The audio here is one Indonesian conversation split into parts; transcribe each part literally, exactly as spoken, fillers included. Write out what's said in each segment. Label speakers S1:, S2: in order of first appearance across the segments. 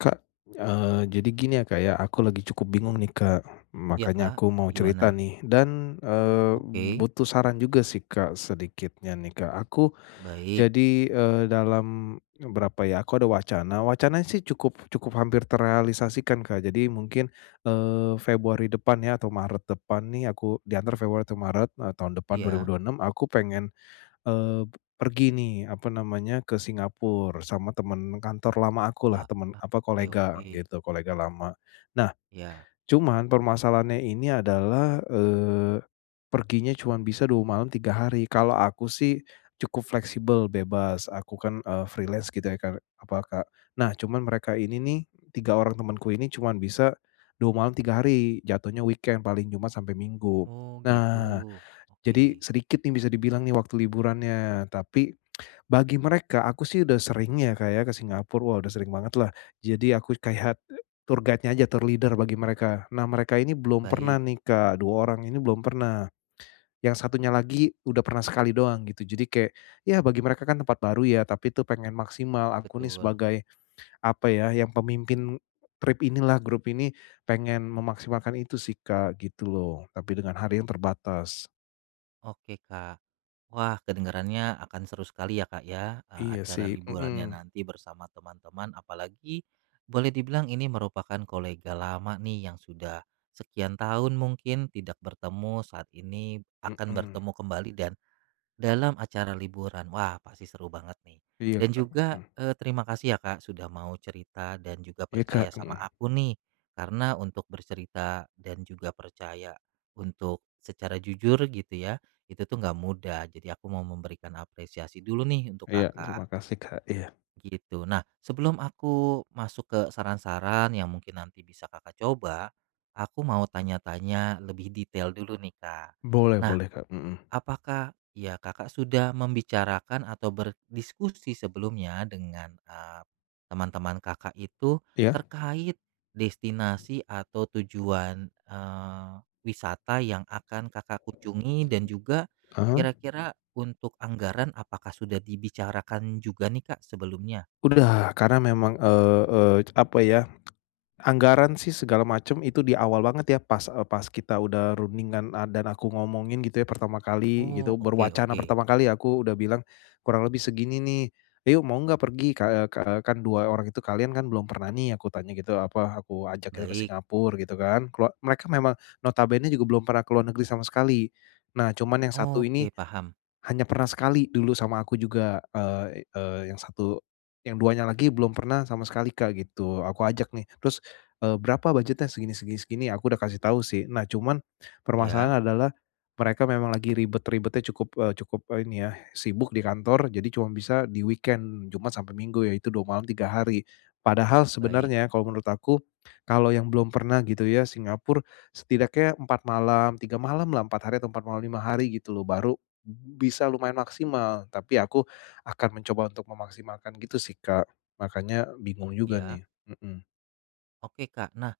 S1: Kak, eee, jadi gini ya, Kak, ya, aku lagi cukup bingung nih, Kak,
S2: Iya,
S1: makanya
S2: Kak,
S1: aku mau
S2: gimana?
S1: cerita nih dan, eee,
S2: Oke,
S1: butuh saran juga sih, Kak, sedikitnya nih, Kak. Aku
S2: baik,
S1: jadi, eee, dalam berapa ya, aku ada wacana, wacananya sih cukup cukup hampir terrealisasikan, Kak. Jadi mungkin, eee, Februari depan ya atau Maret depan nih aku di antara Februari atau Maret, eee, tahun depan
S2: iya.
S1: dua ribu dua puluh enam aku pengen Eee, pergi nih, apa namanya, ke Singapura sama temen kantor lama aku lah
S2: Wah,
S1: temen
S2: ah,
S1: apa,
S2: oke
S1: kolega
S2: oke.
S1: gitu, kolega lama. Nah,
S2: Iya.
S1: cuman permasalahannya ini adalah, eee, perginya cuman bisa dua malam tiga hari. Kalau aku sih cukup fleksibel, bebas, aku kan, eee, freelance gitu ya kan apa Kak. Nah, cuman mereka ini nih, tiga orang temanku ini cuman bisa dua malam tiga hari, jatuhnya weekend, paling cuma sampai Minggu.
S2: Oh, gitu.
S1: Nah,
S2: Oke,
S1: jadi sedikit nih bisa dibilang nih waktu liburannya, tapi bagi mereka aku sih udah sering ya, kayak ke Singapura, wah udah sering banget lah. Jadi aku kayak tour guide-nya aja, tour leader bagi mereka. Nah, mereka ini belum pernah
S2: baik,
S1: nih, Kak, dua orang ini belum pernah. Yang satunya lagi udah pernah sekali doang gitu. Jadi kayak ya bagi mereka kan tempat baru ya, tapi itu pengen maksimal aku nih
S2: betul.
S1: sebagai apa ya, yang pemimpin trip inilah, grup ini pengen memaksimalkan itu sih, Kak, gitu loh, tapi dengan hari yang terbatas.
S2: Oke, Kak. Wah, kedengarannya akan seru sekali ya, Kak, ya, eee,
S1: Iya
S2: acara
S1: sih,
S2: liburannya
S1: mhm.
S2: nanti bersama teman-teman, apalagi boleh dibilang ini merupakan kolega lama nih yang sudah sekian tahun mungkin tidak bertemu, saat ini akan
S1: Mhm,
S2: bertemu kembali dan dalam acara liburan. Wah, pasti seru banget nih.
S1: iya,
S2: Dan
S1: Kak,
S2: juga,
S1: mhm,
S2: eee, terima kasih ya, Kak, sudah mau cerita dan juga
S1: iya,
S2: percaya
S1: Kak,
S2: sama
S1: mhm,
S2: aku nih. Karena untuk bercerita dan juga percaya untuk secara jujur gitu ya, itu tuh nggak mudah. Jadi aku mau memberikan apresiasi dulu nih untuk
S1: iya,
S2: Kakak,
S1: terima kasih, Kak, iya.
S2: gitu. Nah, sebelum aku masuk ke saran-saran yang mungkin nanti bisa Kakak coba, aku mau tanya-tanya lebih detail dulu nih, Kak.
S1: Boleh
S2: Nah,
S1: boleh, Kak, mhm,
S2: apakah, ya Kakak sudah membicarakan atau berdiskusi sebelumnya dengan, eee, teman-teman Kakak itu
S1: iya,
S2: terkait destinasi atau tujuan, eee, wisata yang akan Kakak kunjungi dan juga
S1: ah hah.
S2: kira-kira untuk anggaran apakah sudah dibicarakan juga nih Kak sebelumnya?
S1: Udah, karena memang, eee eee, apa ya. Anggaran sih segala macam itu di awal banget ya pas, eee, pas kita udah rundingan, eee, dan aku ngomongin gitu ya pertama kali
S2: Oh,
S1: gitu,
S2: oke
S1: berwacana
S2: oke,
S1: pertama kali aku udah bilang, "Kurang lebih segini nih, ayo mau nggak pergi?" Ka eee, ka eee, kan dua orang itu kalian kan belum pernah nih aku tanya gitu, apa, aku ajak gitu ke
S2: baik.
S1: Singapura gitu kan, keluar mereka memang notabene juga belum pernah ke luar negeri sama sekali. Nah, cuman yang satu ini
S2: Oke, paham.
S1: hanya pernah sekali dulu sama aku juga, eee eee, yang satu yang duanya lagi belum pernah sama sekali, Kak, gitu. Aku ajak nih, terus, eee, "Berapa budgetnya?" "Segini segini segini." Aku udah kasih tahu sih. Nah, cuman
S2: Ya,
S1: permasalahan adalah mereka memang lagi ribet-ribetnya cukup, eee cukup, eh, ini ya, sibuk di kantor, jadi cuma bisa di weekend, Jumat sampai Minggu, yaitu dua malam tiga hari. Padahal
S2: baik,
S1: sebenarnya kalau menurut aku, kalau yang belum pernah gitu ya Singapura, setidaknya empat malam, tiga malam lah, empat hari atau empat malam lima hari gitu loh, baru bisa lumayan maksimal, tapi aku akan mencoba untuk memaksimalkan gitu sih, Kak. Makanya bingung juga
S2: ya.
S1: nih, mhm.
S2: Oke Kak. Nah,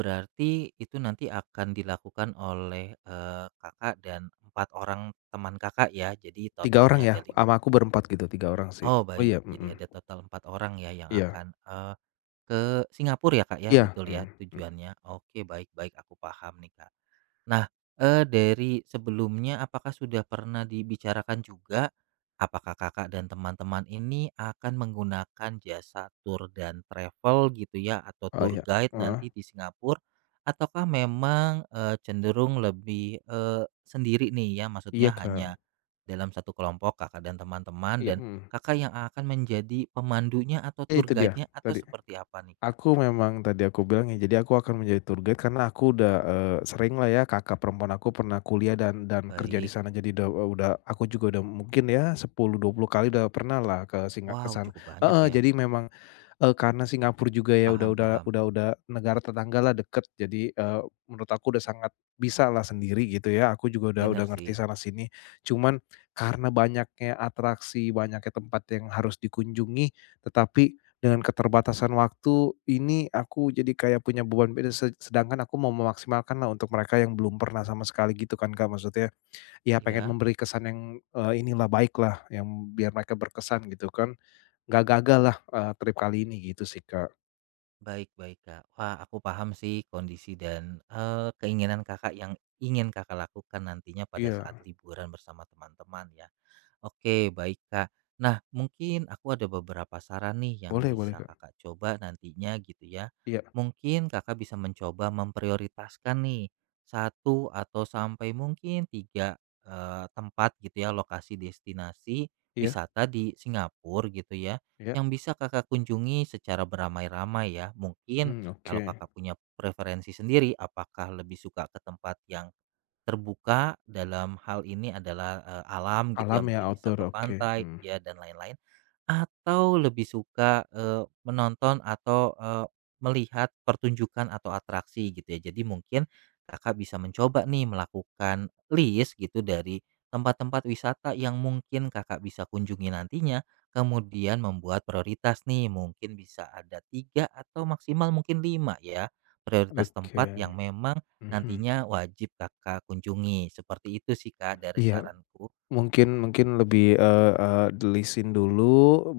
S2: berarti itu nanti akan dilakukan oleh, eee, Kakak dan empat orang teman Kakak ya? Jadi
S1: tiga
S2: totalnya
S1: orang ya?
S2: ada lima.
S1: Sama aku berempat gitu, tiga orang sih.
S2: Oh
S1: Oh
S2: baik,
S1: iya, mhm.
S2: jadi ada total empat orang ya yang
S1: Iya
S2: akan, eee, ke Singapura ya Kak ya?
S1: iya,
S2: Betul ya
S1: mhm, mmm,
S2: tujuannya? Oke baik baik, aku paham nih Kak. Nah, eee, dari sebelumnya apakah sudah pernah dibicarakan juga, apakah Kakak dan teman-teman ini akan menggunakan jasa tour dan travel gitu ya atau
S1: oh
S2: tour
S1: iya,
S2: guide
S1: heeh.
S2: nanti di Singapura? Ataukah memang, eee, cenderung lebih, eee, sendiri nih ya
S1: Iya,
S2: maksudnya
S1: Kak.
S2: hanya dalam satu kelompok Kakak dan teman-teman
S1: Iya,
S2: dan
S1: mhm.
S2: Kakak yang akan menjadi pemandunya atau
S1: Ya
S2: tour
S1: itu dia,
S2: guide-nya atau
S1: tadi.
S2: seperti apa nih, Kak?
S1: Aku memang tadi aku bilang ya, jadi aku akan menjadi tour guide karena aku udah, eee, sering lah ya kakak perempuan aku pernah kuliah dan dan kerja di
S2: Baik,
S1: sana. Jadi udah udah aku juga udah mungkin ya sepuluh dua puluh kali udah pernah lah ke singa ke
S2: wow
S1: sana
S2: cukup banyak
S1: heeh,
S2: ya,
S1: jadi memang Eee, karena Singapura juga ya udah
S2: paham
S1: udah
S2: paham,
S1: udah udah negara tetanggalah deket jadi, eee, menurut aku udah sangat bisalah sendiri gitu ya, aku juga udah udah
S2: bener
S1: ngerti
S2: sih,
S1: sana sini. Cuman karena banyaknya atraksi, banyaknya tempat yang harus dikunjungi, tetapi dengan keterbatasan waktu ini aku jadi kayak punya beban beda, se sedangkan aku mau memaksimalkanlah untuk mereka yang belum pernah sama sekali gitu kan Kak, maksudnya ya pengen
S2: ya.
S1: memberi kesan yang, eee, inilah baiklah yang biar mereka berkesan gitu kan. Nggak gagal lah, eee, trip kali ini gitu sih, Kak.
S2: Baik baik, Kak. Wah, aku paham sih kondisi dan, eee, keinginan Kakak yang ingin Kakak lakukan nantinya pada
S1: Iya,
S2: saat liburan bersama teman-teman ya. Oke, baik Kak. Nah, mungkin aku ada beberapa saran nih yang
S1: boleh boleh,
S2: bisa
S1: Kak.
S2: Kakak coba nantinya gitu ya.
S1: Iya
S2: Mungkin Kakak bisa mencoba memprioritaskan nih satu atau sampai mungkin tiga eh, tempat gitu ya, lokasi destinasi
S1: iya
S2: wisata di Singapura gitu ya,
S1: iya,
S2: yang bisa Kakak kunjungi secara beramai-ramai ya. Mungkin
S1: mmm,
S2: kalau
S1: oke.
S2: Kakak punya preferensi sendiri, apakah lebih suka ke tempat yang terbuka dalam hal ini adalah, eee, alam gitu
S1: Alam
S2: ya,
S1: ya,
S2: mungkin bisa
S1: outdoor,
S2: ke
S1: oke,
S2: pantai
S1: mmm,
S2: ya dan lain-lain atau lebih suka, eee, menonton atau, eee, melihat pertunjukan atau atraksi gitu ya. Jadi mungkin Kakak bisa mencoba nih melakukan list gitu dari tempat-tempat wisata yang mungkin Kakak bisa kunjungi nantinya, kemudian membuat prioritas nih. Mungkin bisa ada tiga atau maksimal mungkin lima ya, prioritas tempat yang
S1: oke,
S2: memang
S1: mhm.
S2: nantinya wajib Kakak kunjungi. Seperti itu sih Kak dari
S1: Iya,
S2: saranku.
S1: mungkin mungkin lebih, eee eee, di-list-in dulu,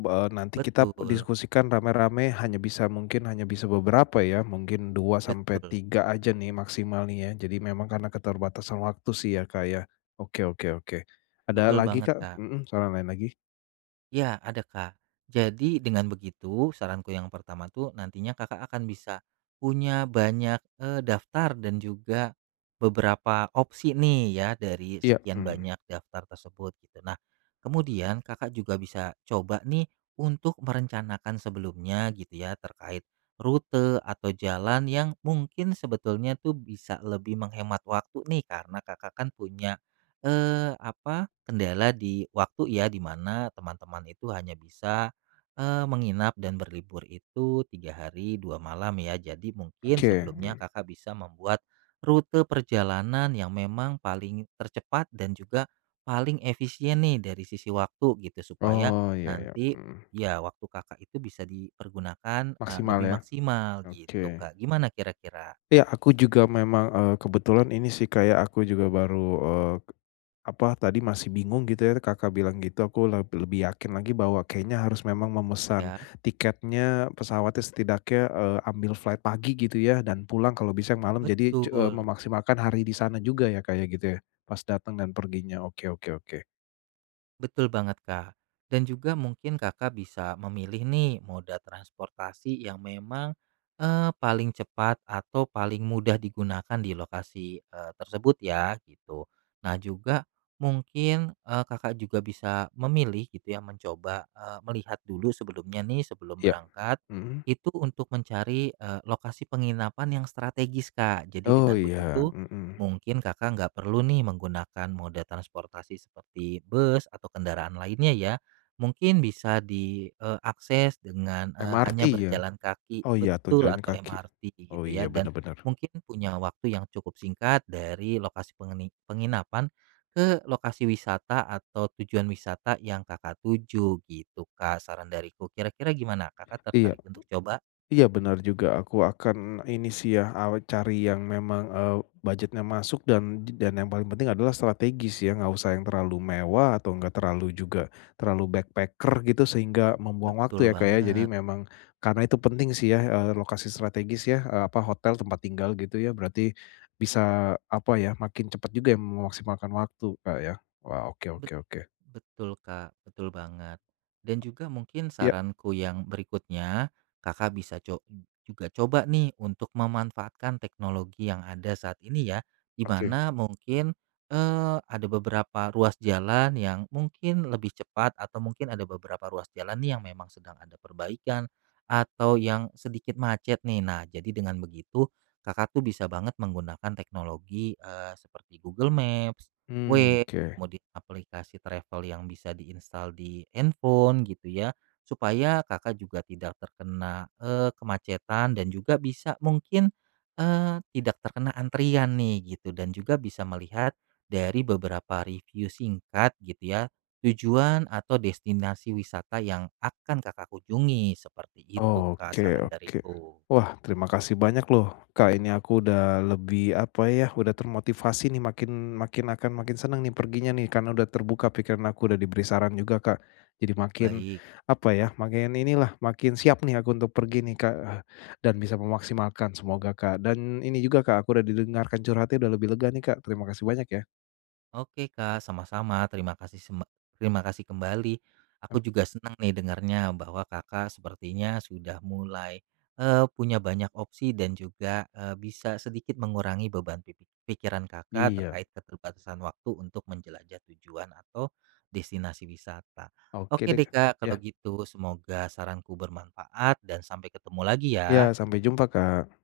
S1: eee, nanti kita
S2: Betul
S1: diskusikan rame-rame hanya bisa mungkin hanya bisa beberapa ya, mungkin dua sampai
S2: betul,
S1: tiga aja nih maksimal nih ya. Jadi memang karena keterbatasan waktu sih ya, Kak, ya. Oke oke oke. Ada
S2: betul
S1: lagi,
S2: banget
S1: Kak?
S2: Kak.
S1: Mhm, saran lain lagi?
S2: Ya, ada Kak. Jadi dengan begitu, saranku yang pertama tuh nantinya Kakak akan bisa punya banyak eh, daftar dan juga beberapa opsi nih ya dari
S1: Iya,
S2: sekian
S1: mmm,
S2: banyak daftar tersebut gitu. Nah, kemudian Kakak juga bisa coba nih untuk merencanakan sebelumnya gitu ya terkait rute atau jalan yang mungkin sebetulnya tuh bisa lebih menghemat waktu nih karena Kakak kan punya Eh apa, kendala di waktu ya, di mana teman-teman itu hanya bisa, eee, menginap dan berlibur itu tiga hari dua malam ya. Jadi mungkin
S1: oke,
S2: sebelumnya
S1: mmm.
S2: Kakak bisa membuat rute perjalanan yang memang paling tercepat dan juga paling efisien nih dari sisi waktu gitu, supaya
S1: Oh, iya iya,
S2: nanti
S1: mhm,
S2: ya waktu Kakak itu bisa dipergunakan, eee,
S1: maksimal
S2: lebih
S1: ya?
S2: maksimal
S1: Oke.
S2: gitu, Kak. Gimana kira-kira?
S1: Iya, aku juga memang, eee, kebetulan ini sih kayak aku juga baru, eee, apa tadi masih bingung gitu ya Kakak bilang gitu aku leb lebih yakin lagi bahwa kayaknya harus memang memesan
S2: Ya
S1: tiketnya, pesawatnya setidaknya, eee, ambil flight pagi gitu ya dan pulang kalau bisa yang malam jadi cu eee,
S2: betul.
S1: memaksimalkan hari di sana juga ya kayak gitu ya? Pas datang dan perginya, oke oke oke.
S2: Betul banget, Kak. Dan juga mungkin Kakak bisa memilih nih moda transportasi yang memang eh, paling cepat atau paling mudah digunakan di lokasi eh, tersebut ya gitu. Nah, juga mungkin eh, Kakak juga bisa memilih gitu ya mencoba eh, melihat dulu sebelumnya nih sebelum
S1: Iya.
S2: berangkat
S1: Mhm.
S2: itu untuk mencari eh, lokasi penginapan yang strategis, Kak. Jadi
S1: Oh
S2: dengan
S1: iya,
S2: begitu
S1: mhm.
S2: mungkin Kakak nggak perlu nih menggunakan moda transportasi seperti bus atau kendaraan lainnya ya. Mungkin bisa diakses dengan, eee,
S1: M R T
S2: hanya
S1: ya?
S2: berjalan kaki
S1: Oh iya tuh
S2: betul
S1: jalan
S2: atau
S1: kaki.
S2: M R T
S1: Oh
S2: gitu ya
S1: iya
S2: dan
S1: benar-benar.
S2: mungkin punya waktu yang cukup singkat dari lokasi pengeni penginapan ke lokasi wisata atau tujuan wisata yang Kakak tuju gitu Kak, saran dariku. Kira-kira gimana? Kakak
S1: Iya
S2: tertarik untuk coba?
S1: iya benar juga aku akan ini sih ya, aw cari yang memang, eee, budgetnya masuk dan dan yang paling penting adalah strategis ya, nggak usah yang terlalu mewah atau nggak terlalu juga terlalu backpacker gitu sehingga membuang
S2: Betul
S1: waktu ya, kayak. Jadi
S2: banget.
S1: memang karena itu penting sih ya, eee, lokasi strategis ya, eee, apa hotel tempat tinggal gitu ya, berarti bisa apa ya, makin cepat juga ya memaksimalkan waktu, kayak. Ya. Wah, oke oke
S2: Bet
S1: oke.
S2: Betul, Kak, betul banget. Dan juga mungkin
S1: Iya,
S2: saranku yang berikutnya, Kakak bisa co juga coba nih untuk memanfaatkan teknologi yang ada saat ini ya, di
S1: oke.
S2: mana mungkin, eee, ada beberapa ruas jalan yang mungkin lebih cepat atau mungkin ada beberapa ruas jalan nih yang memang sedang ada perbaikan atau yang sedikit macet nih. Nah, jadi dengan begitu Kakak tuh bisa banget menggunakan teknologi, eee, seperti Google Maps,
S1: Hmm
S2: Waze
S1: oke.
S2: kemudian aplikasi travel yang bisa diinstal di handphone gitu ya, supaya Kakak juga tidak terkena, eee, kemacetan dan juga bisa mungkin, eee, tidak terkena antrian nih gitu dan juga bisa melihat dari beberapa review singkat gitu ya, tujuan atau destinasi wisata yang akan Kakak kunjungi, seperti itu Kak
S1: Oke
S2: saran
S1: oke.
S2: dariku.
S1: Wah, terima kasih banyak loh, Kak, ini aku udah lebih, apa ya, udah termotivasi nih makin makin akan makin seneng nih perginya nih karena udah terbuka pikiran aku, udah diberi saran juga, Kak. Jadi makin,
S2: Baik.
S1: apa ya, makin inilah, makin siap nih aku untuk pergi nih, Kak, eh, dan bisa memaksimalkan semoga, Kak. Dan ini juga, Kak, aku udah didengarkan curhatnya udah lebih lega nih, Kak. Terima kasih banyak ya.
S2: Oke Kak, sama-sama. Terima kasih sem, terima kasih kembali.
S1: Mmm,
S2: Aku juga senang nih dengarnya bahwa Kakak sepertinya sudah mulai eh, punya banyak opsi dan juga eh, bisa sedikit mengurangi beban pi- pikiran Kakak
S1: iya,
S2: terkait keterbatasan waktu untuk menjelajah tujuan atau destinasi wisata.
S1: oke
S2: Oke
S1: deh,
S2: deh
S1: Kak.
S2: Kak, kalau
S1: Ya
S2: gitu semoga saranku bermanfaat dan sampai ketemu lagi
S1: iya,
S2: ya.
S1: sampai jumpa, Kak.